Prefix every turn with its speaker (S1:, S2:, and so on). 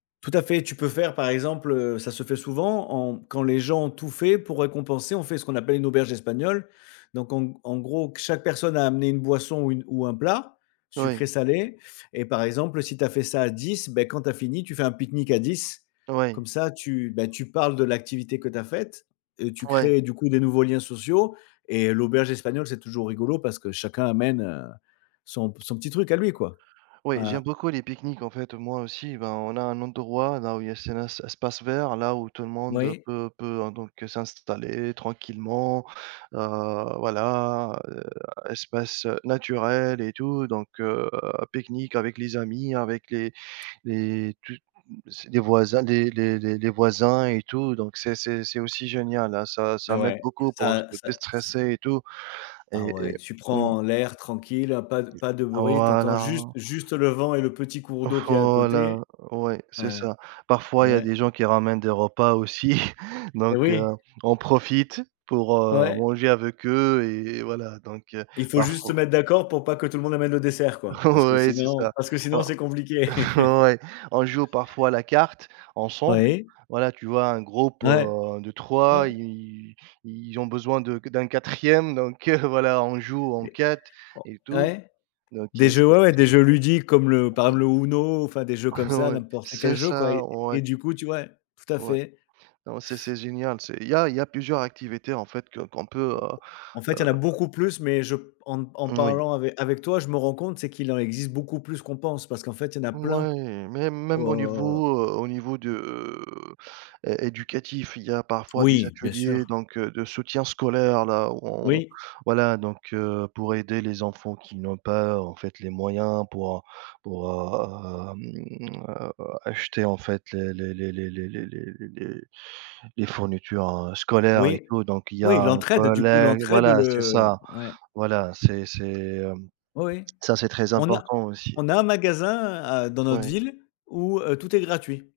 S1: Tout à fait, tu peux faire par exemple heu, ça se fait souvent en quand les gens ont tout fait pour récompenser, on fait ce qu'on appelle une auberge espagnole. Donc en g en gros, chaque personne a amené une boisson ou une ou un plat,
S2: Oui.
S1: sucré, salé et par exemple si tu as fait ça à 10, bah, quand tu as fini tu fais un pique-nique à 10.
S2: Oui.
S1: Comme ça tu bah, tu parles de l'activité que tu as faite, heu, tu
S2: Ouais.
S1: crées du coup des nouveaux liens sociaux et l'auberge espagnole, c'est toujours rigolo parce que chacun amène, heu, son p son petit truc à lui quoi.
S2: Oui j'aime
S1: Voilà.
S2: beaucoup les pique-niques en fait moi aussi, ben on a un endroit dans où il y a c'est là c'est espace vert là où tout le monde
S1: Oui.
S2: peut peut, heu, donc s'installer tranquillement, heu, voilà, heu, espace, heu, naturel et tout donc heu, pique-nique avec les amis avec les les tout m s les voisins les les les les voisins et tout donc c'est c'est c'est aussi génial, hein, ça
S1: Et
S2: ça m'aide
S1: ouais,
S2: beaucoup pour se
S1: ça ça ç
S2: déstresser et tout
S1: Ah
S2: et et
S1: ouais, tu
S2: Mmh.
S1: prends l'air tranquille, heu, pas de pas de bruit, tu entends juste
S2: Voilà.
S1: juste le vent et le petit cours d'eau qu'il y a à côté.
S2: Voilà, ouais, c'est
S1: Ouais.
S2: ça. Parfois il
S1: Et
S2: y a
S1: ouais.
S2: des gens qui ramènent des repas aussi
S1: Et
S2: donc heu,
S1: oui.
S2: on profite pour, heu,
S1: Ouais.
S2: manger avec eux et et voilà donc heu,
S1: Il faut juste se
S2: parfo
S1: mettre d'accord pour pas que tout le monde amène le dessert quoi, parce que
S2: Ouais c'est
S1: sinon
S2: ça.
S1: parce que sinon c'est compliqué.
S2: On ouais, on joue parfois la carte ensemble,
S1: Oui.
S2: voilà tu vois? Un groupe,
S1: Ouais.
S2: heu, de
S1: N
S2: 3
S1: ouais.
S2: et ils ils ils ont besoin de d'un 4e donc heu, voilà on joue en
S1: Et,
S2: 4
S1: oh
S2: et tout
S1: ouais.
S2: donc
S1: Des
S2: heu c
S1: jeux ouais, ouais, des jeux ludiques comme le par exemple
S2: Mmh.
S1: le UNO, enfin des jeux comme ça
S2: Ouais.
S1: n'importe lesquels
S2: C'est
S1: jeux quoi
S2: ça,
S1: et
S2: ouais.
S1: et du coup tu ouais. Tout à
S2: Ouais.
S1: fait.
S2: Non, c'est c'est génial c'est il y a il y a plusieurs activités en fait que qu'on peut, heu
S1: En fait, il y
S2: heu
S1: en a beaucoup plus mais je p en en
S2: Moui.
S1: parlant ave avec toi, je me rends compte c'est qu'il en existe beaucoup plus qu'on pense parce qu'en fait il y en a plein
S2: Ouais, mais même au
S1: au
S2: niveau heu, au niveau de heu, é éducatif, il y a parfois des
S1: Oui, bien
S2: ateliers
S1: sûr.
S2: donc heu, de soutien scolaire là on
S1: Oui.
S2: voilà donc heu, pour aider les enfants qui n'ont pas en fait les moyens pour, heu, pour, hem, heu, acheter en fait les les les les les les les les les fournitures, heu, scolaires et
S1: Oui.
S2: tout donc il y
S1: Oui,
S2: a un
S1: l'entraide du coup,
S2: collègue
S1: l'entraide
S2: voilà c'est
S1: le
S2: ça.
S1: ouais.
S2: Voilà c'est c'est hem,
S1: Oui, oui.
S2: ça c'est très
S1: On a
S2: important aussi.
S1: on a un magasin à dans notre
S2: Ouais.
S1: ville où heu, tout est gratuit.